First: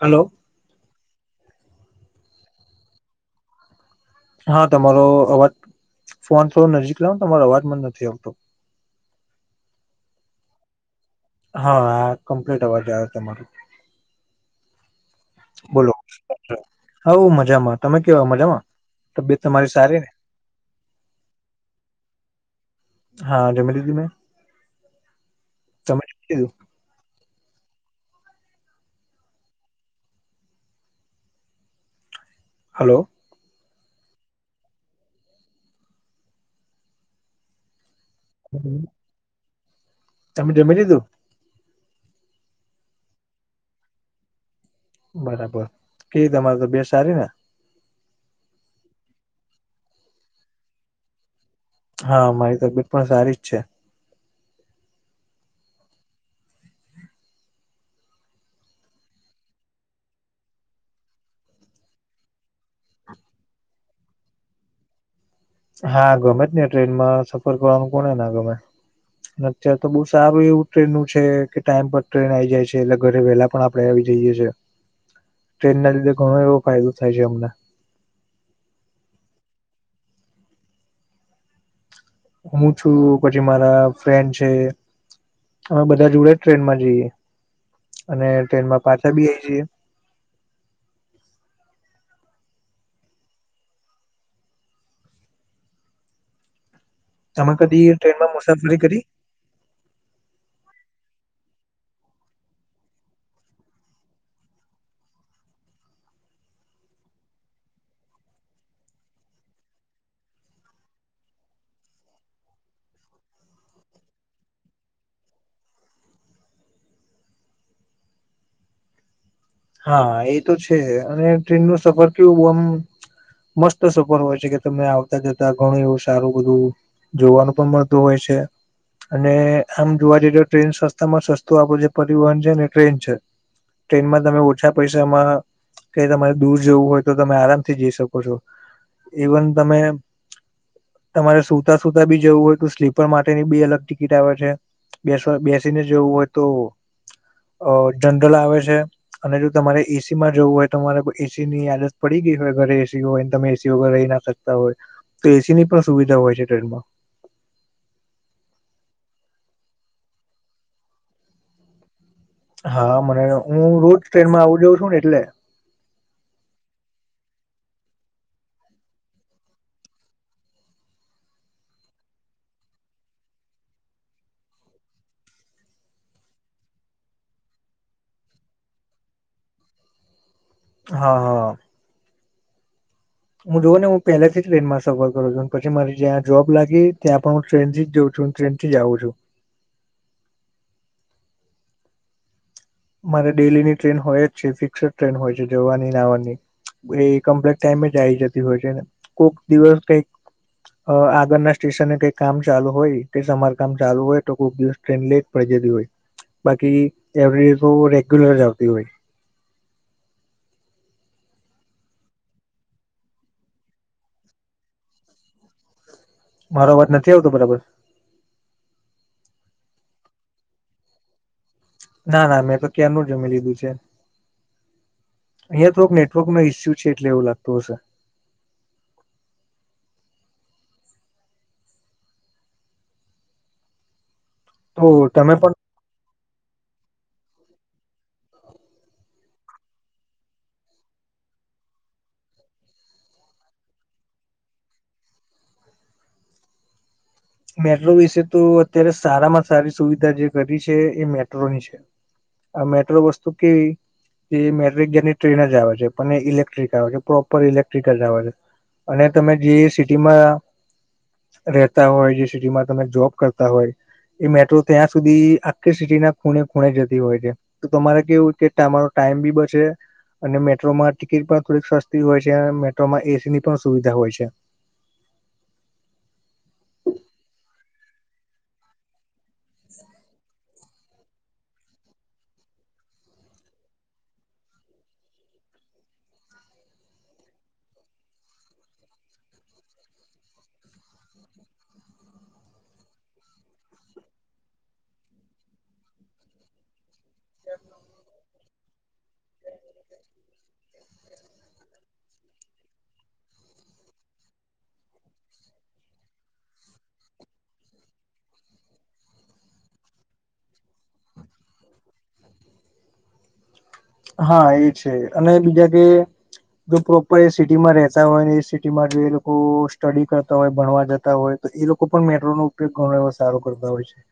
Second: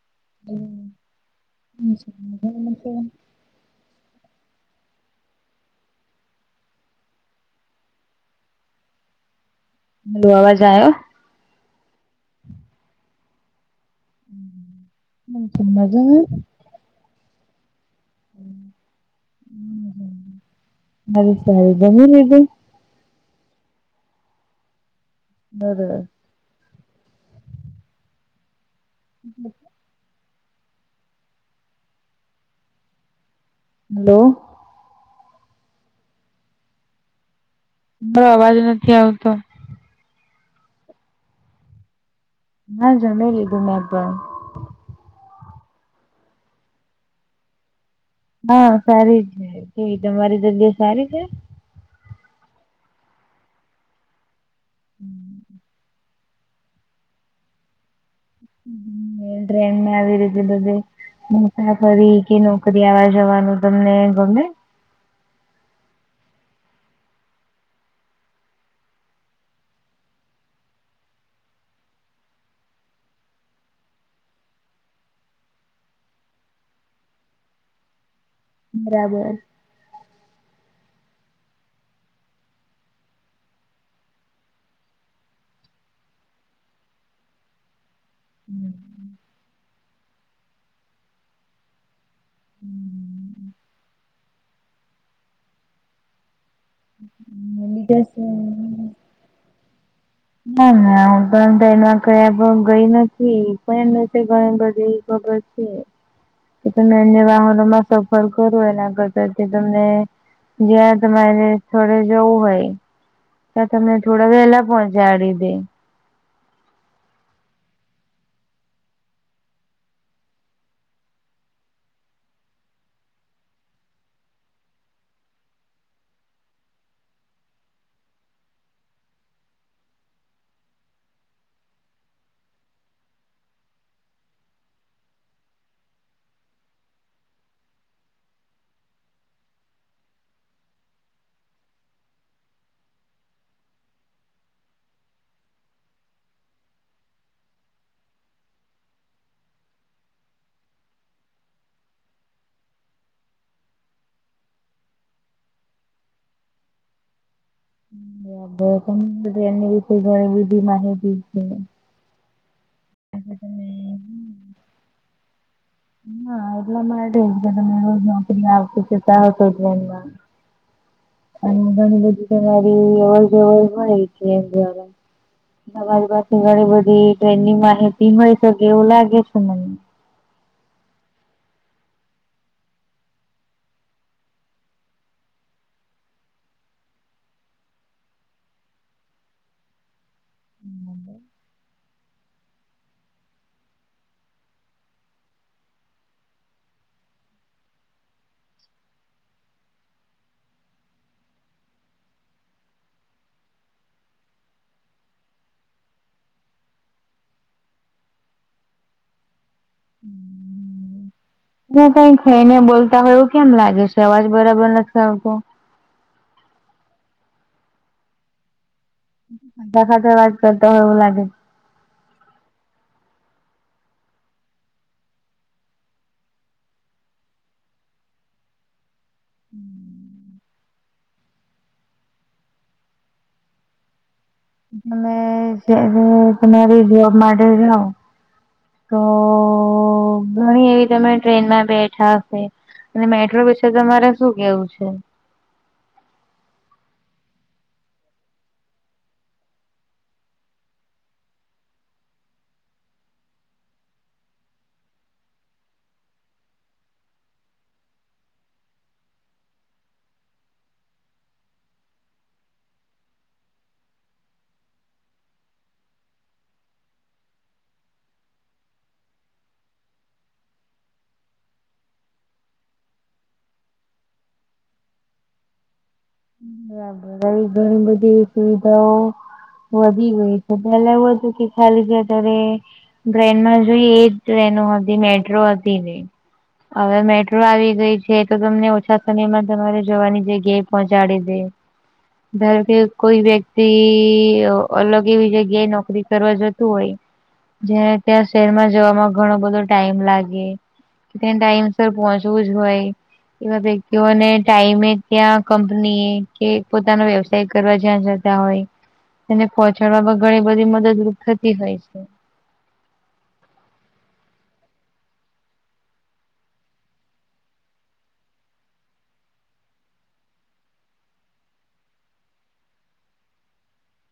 Hello! [inaudible] હા તમારો અવાજ ફોન થોડો નજીક લાવ તમારો અવાજમાં નથી આવતો. હવે અવાજ આયો? હા કમ્પ્લીટ અવાજ આવે છે. [inaudible] બોલો [unintelligible] સૌ મજામાં તમે કેવા મજામાં? તબિયત તમારી સારી ને? સારું સારું જમી લીધું? હા જમી દીધું [unintelligible] [inaudible] [inaudible] હલો! હલો, હં અવાજ નથી આવતો. તમે જમી લીધું? હા જમીલીધું મે તો બરાબર કેવીતમારે તબિયત સારી ને? હા સારી છે. કેવી તમારી સારી છે? હા મારી તબિયત પણ સારી જ છે. [inaudible] [unintelligible] આવી રીતે બધે મુસાા ફરી કે નોકરી આવવા જવાનું તમને ગમે હા ગમે ને ટ્રેનમાં સફર કરવાનું કોણને ગમે અત્યારે તો બઉ સારું એવું ટ્રેન નું છે કે ટાઈમ પર ટ્રેન આ આવી જાય છે એટલે ઘરે વેહેલા પણ આપ આપડ આવી જઈએ છ છેએ ટ્રેન ના લીધે ઘણો એવો ફાયદો થાય છે અમને. બરાબર હું છું પછી મારા ફ્રેન્ડ છે. હવે બધા જોડે જ ટ્રેનમાં જઈએ અને ટ્રેન માં પાછા બી આવી જઈએ. તમે કદી બીજા ટ્રેનમાં મુસાફરી શું? કરી. ના ના હું પણ એ ક ગઈ નથી પણ એમ બધીવીબર [unintelligible] કે તમે અન્ય વાહનોમાં સફર કરો એના કરતા કે તમને જ્યાં તમારે થોડે જવું હોય. ત્યાં તમને થોડા વહેલા પહોંચાડી દે હા એ તો છે અને ટ્રેન નો સફર કેવું આમ મસ્ત સફર હોય છે કે તમે આવતા જતા ઘણું એવું સારું બધું. જોવાનું પણ મળતું હોય છે. અને આમ જોવા જઇએ ને ટ્રેન સસ્તા માં સસ્તું આપો છે પરિવહન છે ને ટ્રેન છે. ટ્રેનમાં તમે [unintelligible] ઓછા પૈસામાં કે તમારે દૂર જવું હોય તો તમે આરામથી જઈ શકો છો. ઇવન તમે તમારે સુતા સુતા બી જવું હોય તો સ્લીપર માટેની બી અલગ ટિકિટ આવે છે. બેસ બેસીને જેવું હોય તો જનરલ આવે છે. અને જો તમારે એસી માં જવું હોય તો તમારે કો એસી ની આદત પડી ગઈ હોય ઘરે એસી હોય ને તમે એસી વગર રહી ના શકો. હોય તો એસી ની પણ સુવિધા હોય છે ટ્રેનમાં એની બી કોઈ જ વિધિ માહી છે [unintelligible] હા મને એટલે તમે હું રોજ ટ્રેનમાં આવું જાઉં છું ને એટલે હા એટલા માટે કે તમે નોકરી આતી કેતાતો એમાં અને ઘણી બધી કેરી અવર જવર મળે છે એમવા [inaudible] અમદાવાદ પાથી ઘણી બધી ટ્રેન ની માહિતી મળી શકે એવું લાગે છે મને હા. હું જોઉં ને હું પહેલેથી જ ટ્રેનમાં સફર કરું છું પછી મારી જ્યાં જોબ લાગી ત્યાં પણ હું ટ્રેન થી જ જાઉં છું. ટ્રેન થી જઉું છું. મારે ડેલી ની ટ્રેન હોય જ છે ફિક્સ ટ્રેન હોય છે જવાની આવવાની એ કમ્પ્લિટ ટાઈમે જ આવી જતી હોય છેને કોઈક દિવસ કઈક અ આગળના સ્ટેશન ને કઈ કામ ચાલુ હોય તે સમારકામ ચાલુ હોય તો કોક દિવસ ટ્રેન લે પડી જતી હોય બાકી એવરી ડે તો રેગ્યુલર જ આવતી હોય. ના કઈ ખઈ ને બોલતા હોયવું કેમ લાગે છે અવાજ બરાબર નથી આવતો મારો અવાજ નથી આવતો બરાબર બધા સાથે વાત કરતો હોય એવું લાગે છ. ના ના મેં તો ક્યારનું જમી લીધું છે. અહિયાં તો એક નેટવર્ક ન ઈસ્યુ છે એટલે એવું લાગતું હશે. હમ [inaudible] તો તમે પણ તમારી જોબ માટે જાઓ તો ઘણી એવી તમે ટ્રેનમાં બેઠા હશે. અને મેટ્રો વિશે તમારે શું કેવું છે. મેટ્રો વિશે તો અત્યારે સારામાં સારી સુવિધા જે કરી છે એ મેટ્રોની છે. આ મેટ્રો વસ્તુ કેવી? એ મેટ્રિક ગની ટ્રેન જ આવે છે પણ એ ઇલેક્ટ્રિક આવે છે પ્રોપર ઇલેક્ટ્રિક જ આવે છે. અને તમે જે સિટીમાં રહેેતા હોય જે સિટીમાં તમે જોબ કરતા હોય એ મેટ્રો ત્યાં સુધી આખી સિટીના ખૂણે ખૂણે જતી હોય છે તો તમારે કેવું કે તમારો ટાઈમ બી બચે. અને મેટ્રોમાં ટિકિટ પણ થોડીક સસ્તી હોય છે અને મેટ્રોમાં એસી ની પણ સુવિધા હોય છે. હ બરાબ [inaudible] [inaudible] ઘણી બધી સુવિધાઓ વધી ગઈ છે. પેલા એવું હતું કે ખાલી [inaudible] ટ્રેનમાં જોઈએ એજ ટ્રેનો હતી મેટ્રો હતી ને હવે મેટ્રો આવી ગઈ છે તો તમને ઓછા સમયમાં તમારે જવાની જગ્યાએ પહોંચાડી દે. ધાર કે કોઈ વ્યક્તિ અલગ એવી જગ્યાએ નોકરી કરવા જતું હોય જયાં ત્યાં શહેરમાં જવામાં ઘણો બધો ટાઈમ લાગે ત્યાં ટાઈમસર પહોચ એવું જ હોય એવા વ્યક્તિઓને ટાઈમે ત્યાં કંપની એ કે પોતાનો વ્યવસાય કરવા જ્યાં જતા હોય તેને પહોંચાડવામાં ઘણી બધી મદદરૂપ થતી હોય છે. હા એ છે અને બીજા કે જો પ્રોપર એ સિટીમાં રહેતા હોય, એ સિટીમાં જો એ લોકો સ્ટડી કરતા હોય, ભણવા જતા હોય તો એ લોકો પણ મેટ્રોનો ઉપયોગ ઘણો એવો સારો કરતા હોય છે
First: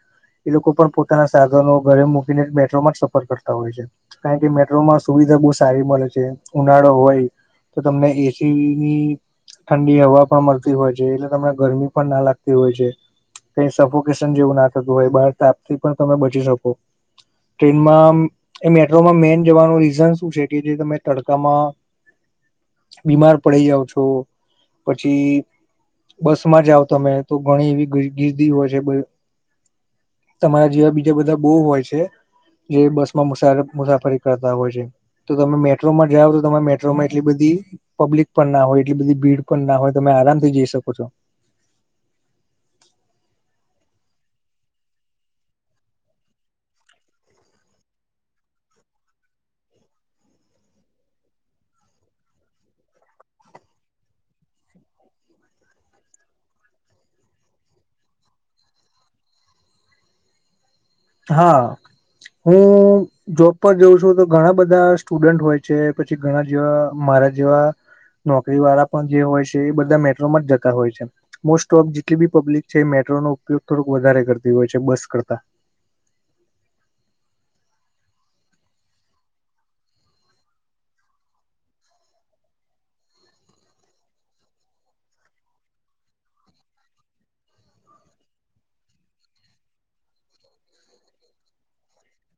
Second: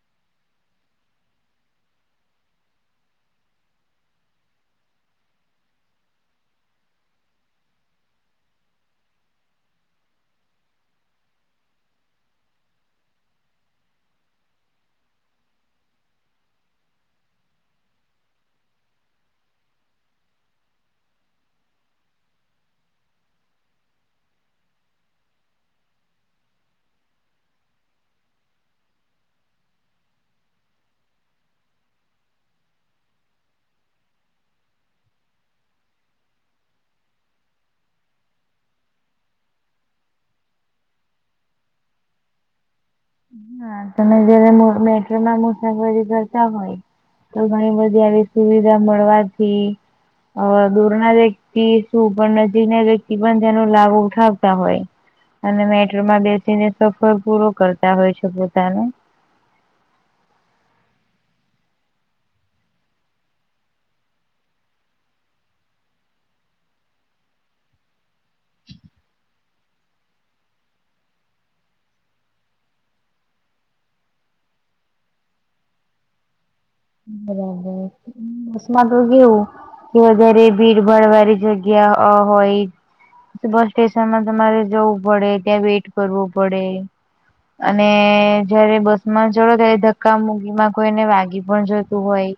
એ લોકો પણ પોતાના સાધનો ઘરે મૂકીને મેટ્રોમાં જ સફર કરતા હોય છે. કારણ કે મેટ્રો સુવિધા બહુ સારી મળે છે. ઉનાળો હોય તો તમને એસીની ઠંડી હવા પણ મળતી હોય છે એટલે તમને ગરમી પણ ના લાગતી હોય છે. કઈ સફોકેશન જેવું ના થતું હોય બહાર તાપથી પણ તમે બચી શકો ટ્રેનમાં આમ મેટ્રોમાં મેન જવાનું રીઝન શું છે કે જે તમે તડકામાં બીમાર પડી જાવં છો પછી બસ માં જાઓ તમે તો, ઘણી એવી ગીર્દી હોય છે. તમારા જેવા બીજા બધા બો હોય છે. જે બસમાં મુસા મુસાફરી કરતા હોય છે. તો તમે મેટ્રોમાં જાવો તો તમામે મેટ્રોમાં એટલી બધી પબ્લિક પણ ના હોય, એટલી બધી ભીડ પણ ના હોય તમે આરામથી જઈ શકો છો હા તમે જયારે [inaudible] મેટ્રોમાં મુસાફરી કરતા હોય તો ઘણી બધી આવી સુવિધા મળવાથી હવે દૂર ના વ્યક્તિ શું પણ નજીકના વ્યક્તિ પણ તેનો લાભ ઉઠાવતા હોય અને મેટ્રોમાં બેસીને સફર પૂરો કરતા હોય છે પોતાનો હા, હું જોબ પર જોઉં છું તો ઘણા બધા સ્ટુડન્ટ હોય છે પછી ઘણા જેવા મારા જેવા નોકરી વાળા પણ જે હોય છે, એ બધા મેટ્રોમાં જ [inaudible] ય મોસ્ટ ઓફ જેટલી બી પબ્લિક છે મેટ્રો નો ઉપયોગ થોડક વધારે કરતી હોય છે બસ કરતા બરાબર બસમાં તો કેવું કે વધારે ભીડ ભાડ વાળી જગ્યા હોય બસ સ્ટેશનમાં તમારે જવું પડે, ત્યાં વેઇટ કરવું પડે અને જયારે બસ માં ચઢો ત્યારે ધક્કા મુક્કીમાં કોઈને વાગી પણ જોય તું હોઈ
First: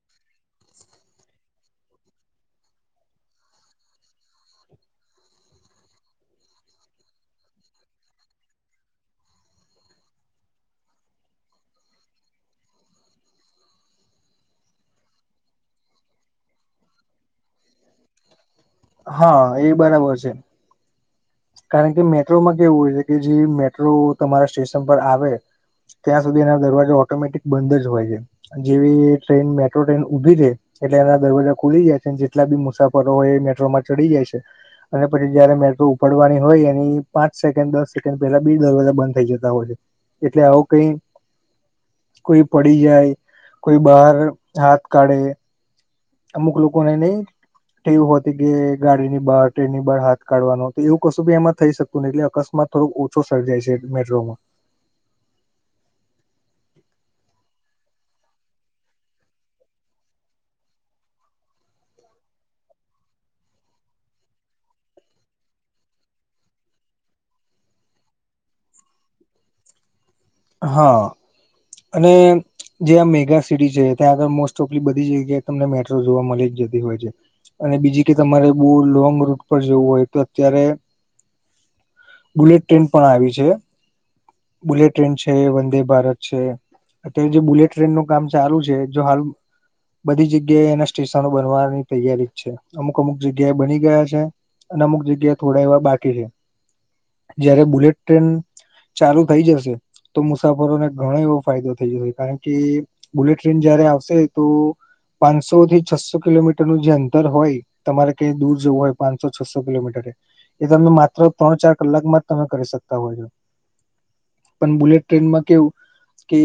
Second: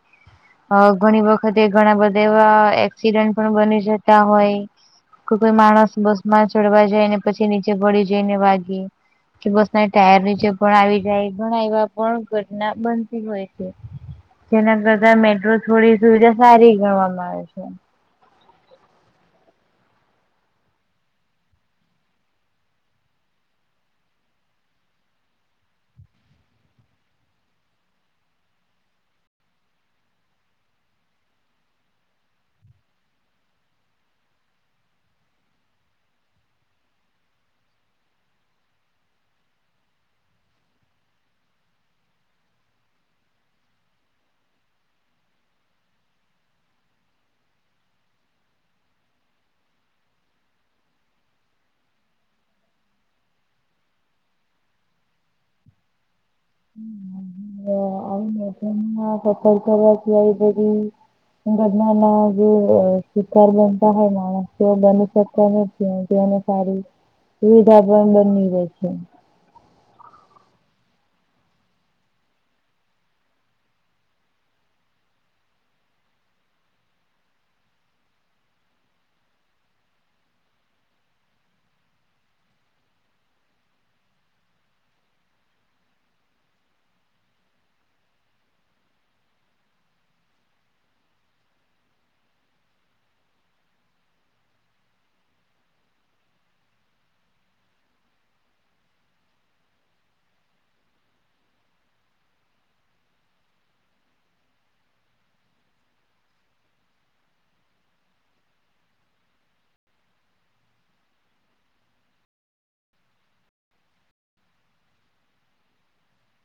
અ ઘણી વખતે ઘણા બધા એવા એક્સિડન્ટ પણ બની જતા હોય કોઈ કોઈ માણસ બસ માં ચડવા જાય ને પછી નીચે પડી જઈને વાગે બસ ના ટાયર નીચે પણ આવી જાય ઘણા એવા પણ ઘટના બનતી હોય છે જેના કરતા મેટ્રો થોડી સુવિધા સારી ગણવામાં આવે છે હા એ બરાબર છે કારણ કે મેટ્રોમાં કેવું હોય છે કે, જેવી મેટ્રો તમારા સ્ટેશન પર આવે ત્યાં સુધી એનો દરવાજો ઓટોમેટિક બંધ જ હોય છે. જેવી ટ્રેન મેટ્રો ટ્રેન ઊભી છે એટલે એના દરવાજા ખુલી જાય છે જેટલા બી મુસાફરો હોય એ મેટ્રોમાં ચઢી જાય છે અને પછી જયારે મેટ્રો પડવાની હોય એની પાંચ સેકન્ડ દસ સેકન્ડ પેલા બે દરવાજા બંધ થઈ જતા હોય છે એટલે આવું કઈ કોઈ પડી જાય કોઈ બહાર હાથ કાઢે અમુક લોકોને નહિ એવું હતી કે ગાડીની બાર ટ્રેનની બહાર હાથ કાઢવાનું તો એવું કશું બી એમાં થઈ શકતું નથી એટલે અકસ્માત થોડોક ઓછો સર્જાય છે મેટ્રોમાં ના [unintelligible] કરવાથી આવી બધી [unintelligible] ના શિકાર બનતા હોય માણસ બંધ કરી શકતા ને સારી સુવિધા પણ બની રહે છે હા અને જે આ મેગા સિટી છે ત્યાં આગળ મોસ્ટ ઓફલી બધી જગ્યાએ તમને મેટ્રો જોવા મળી જતી હોય છે અને બીજી કે તમારે બહુ લોંગ રૂટ પર જવું હોય તો અત્યારે બુલેટ ટ્રેન પણ આવી છે બુલેટ બુલેટ ટ્રેન છે વંદે ભારત છે અત્યારે જે બુલેટ ટ્રેન નું કામ ચાલુ છે જો હાલ બધી જગ્યા એ એના સ્ટેશનો બનવાની તૈયારી જ છે અમુક અમુક જગ્યા એ બની ગયા છે અને અમુક જગ્યા થોડા એવા બાકી છે જયારે બુલેટ ટ્રેન ચાલુ થઈ જશે તો મુસાફરોને ઘણો એવો ફાયદો થઈ જશે કારણ કે બુલેટ ટ્રેન જયારે આવશે તો પાંચસો થી છસો કિલોમીટર નું જે અંતર હોય તમારે કઈ દૂર જવું હોય પાંચસો છસો કિલોમીટર એ તમે માત્ર ત્રણ ચાર કલાકમાં જ તમે કરી શકતા હો છો પણ બુલેટ ટ્રેનમાં કેવું કે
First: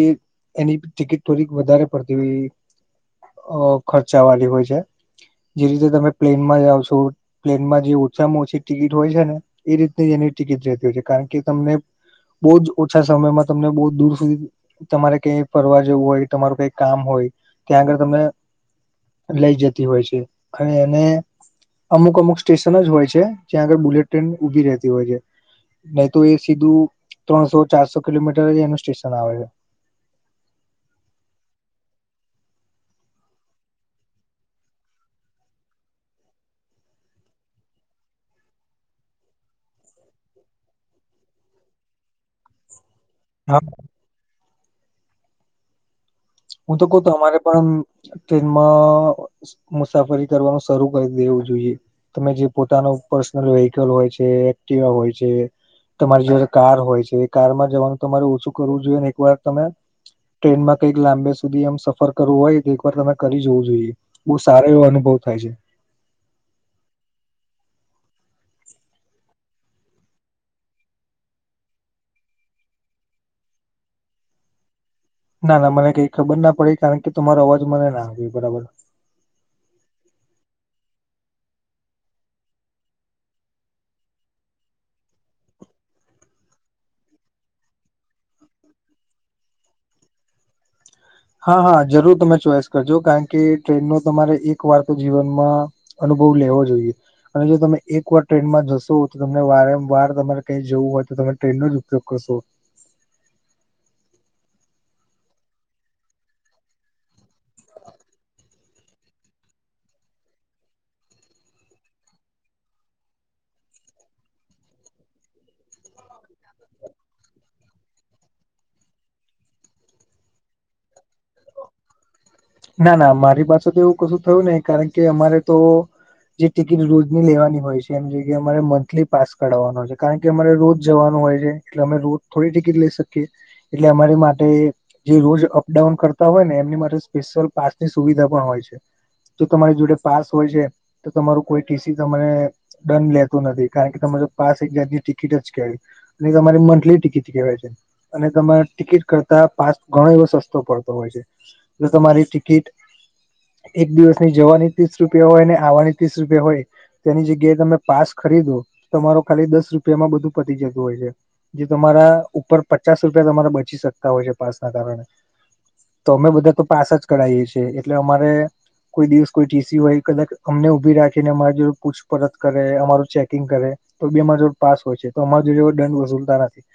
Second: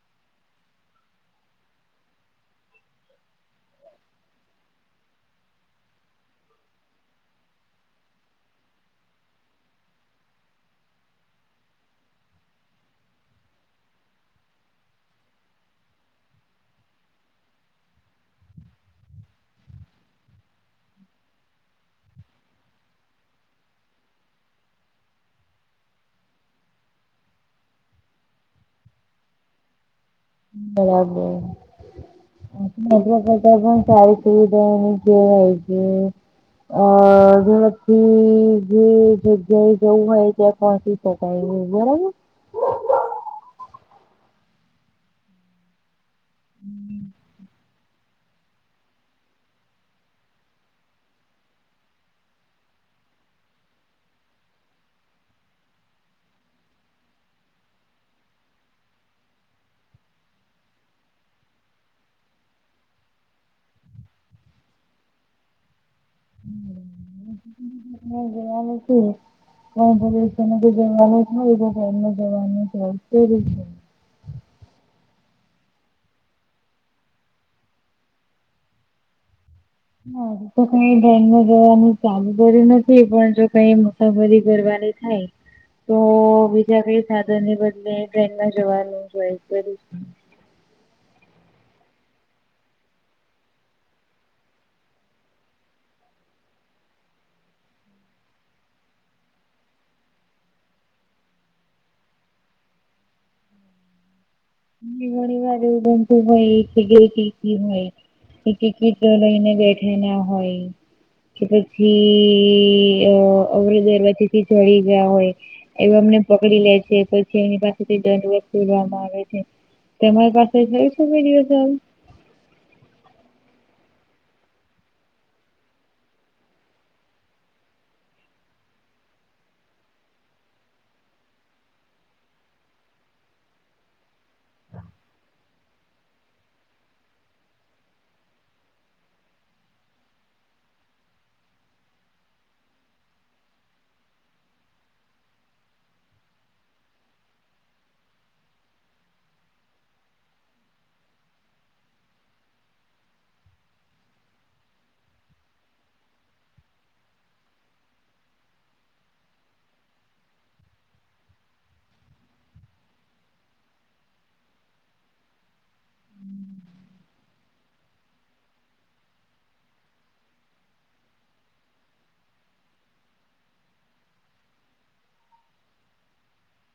એની ટિકિટ થોડી વધારે પડતી હોય અ ખર્ચા વાળી હોય છે જે રીતે તમે પ્લેનમાં જાઓ છો પ્લેનમાં જે ઓછામાં ઓછી ટિકિટ હોય છે ને એ રીતની એની ટિકિટ જતી હોય છે કારણ કે તમને બહુ જ ઓછા સમયમાં તમને બહું જ દૂર સુધી તમારે કઈ ફરવા જવું હોય તમારું કઈ કામ હોય ત્યાં આગળ તમને લઈ જતી હોય છે અને એને અમુક અમુક સ્ટેશન જ હોય છે જ્યાં આગળ બુલેટ ટ્રેન ઊભી રહેતી હોય છે નહી તો એ સીધું ત્રણસો ચારસો કિલોમીટર જ એનું સ્ટેશન આવે છે બરાબર કરતા કરતા પણ સારી સુવિધા હોય છે અ જેમાંથી જે જગ્યાએ જવું હોય ત્યા કોણથી તો કાઈ નઈ બરાબર હા. હું તો કઉ તમારે પણ ટ્રેનમાં મુસાફરી કરવાનું શરૂ કરી દેવું જોઈએ તમે જે પોતાનું પર્સનલ વીહિકલ હોય છે એક્ટિવા હોય છે તમારી જે કાર હોય છે એ કારમાં જવાનું તમારે ઓછું કરવું જોઈએ ને એક વાર તમે ટ્રેન માં કઈક લાંબો સમય સુધી એમ સફર કરવું હોય તો એક વાર તમે કરી જવું જોઈએ બહુ સારો એવો અનુભવ થાય છે હમ્મ જવાનુ શું જવાનું [unintelligible] હોય જવાનું હોય એ રીતે ના ના મને કઈ ખબર ના પડી કારણ કે તમારો અવાજ મને નાાગે બરાબર હ હજુ તો કઈ ટ્રેનમાં જવાનું ચાલુ કરીયું નથી પણ જો કઈ તમારી ઘરવાળી થાય તો બીજા કઈ સાધનને બદલે ટ્રેનમાં જવાનું જોઈ કરી હા હા જરૂર તમે ચોઈસ કરજો કારણ કે ટ્રેનનો તમારે એક વાર તો જીવનમાં અનુભવ લેવો જોઈએ અને જો તમે એક વાર ટ્રેનમાં જશો તો તમને વારંવાર તમારે કઈ જવું હોય તો તમે ટ્રેનનો જ ઉપયોગ કરશો ઘણી વાર એવું બનતું હોય ગઈ હોય ટિકિટ લઈને બેઠે ના હોય કે પછી અ અમૃદરવતીથી જળી ગયા હોય. એવ અમને પકડી લે છે પછી એમની પાસેથી દડવર ખોલવામાં આવે છે તમારી પાસે જઈ સુધ છે ના ના મારી પાસે તો એવું કશું થયું નને કારણ કે અમારે તો જે ટિકિટ રોજની લેવાની હોય છે એમ જગ્યાએ અમારે મંથલી પાસ કરાવવાનો હોય છે કારણ કે અમારે રોજ જવાનું હોય છે એટલે અમે રોજ થોડી ટિકિટ લઈ શકીએ એટલે અમારી માટે જે રોજ અપડાઉન કરતા હોય ને એમની માટે સ્પેશલ પાસ ની સુવિધા પણ હોય છે જો તમારી જોડે પાસ હોય છે. તો તમારું કોઈ ટીસી તમાને દંડ લેતો નથી કારણ કે તમારે પાસ એક જાતની ટિકિટ જ કેવી? તમારી મંથલી ટિકિટ કેહેવાય છે. અને તમારે ટિકિટ કરતા પાસ ઘણો એવો સસ્તો પડતો હોય છે. જો તમારી ટિકિટ એક દિવસની જવાની ત્રીસ રૂપિયા હોય ને આવવાની ત્રીસ રૂપિયા હોય. તેની જગ્યાએ તમે પાસ ખરીદો તમારો ખાલી દસ રૂપિયામાં બધું પટી જતું હોય છે. જે તમારા ઉપર પચાસ રૂપિયા તમારા બચી શકતા હોય છે પાસ ના કારણે તો અમે બધા તો પાછ જ કરીએ છીએ એટલે અમારે કોઈ દિવસ કોઈ ટીસી હોય કદાચ અમને ઉઊભી રાખી ને અમારી જો પૂછપરછ કરે અમારું ચેકિંગ કરે તો બેમાર જોડ પાસ હોય છે તો અમારા જો દંડ વસૂલતા નથી.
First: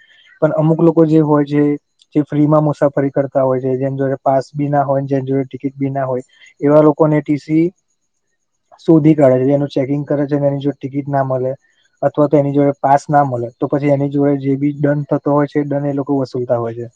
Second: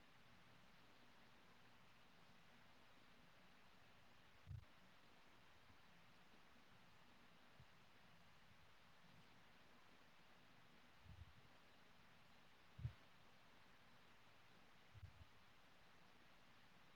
પણ અમુક લોકો જે હોય છે જે ફ્રીમાં મુસાફરી કરતા હોય છે જેમ જો પાસ બી ના હોય જનજ ટિકિટ બી ના હોય એવા લોકોને ટીસી શોધી કાઢે છે એનું ચેકિંગ કરે છે અને એની જો ટિકિટ ના મળે અથવા તો એની જોડે પાસ ના મળે તો પછી એની જોડે જે બી દંડ થતો હોય છે એ દંડ એ લોકો વસૂલતા હોય છે.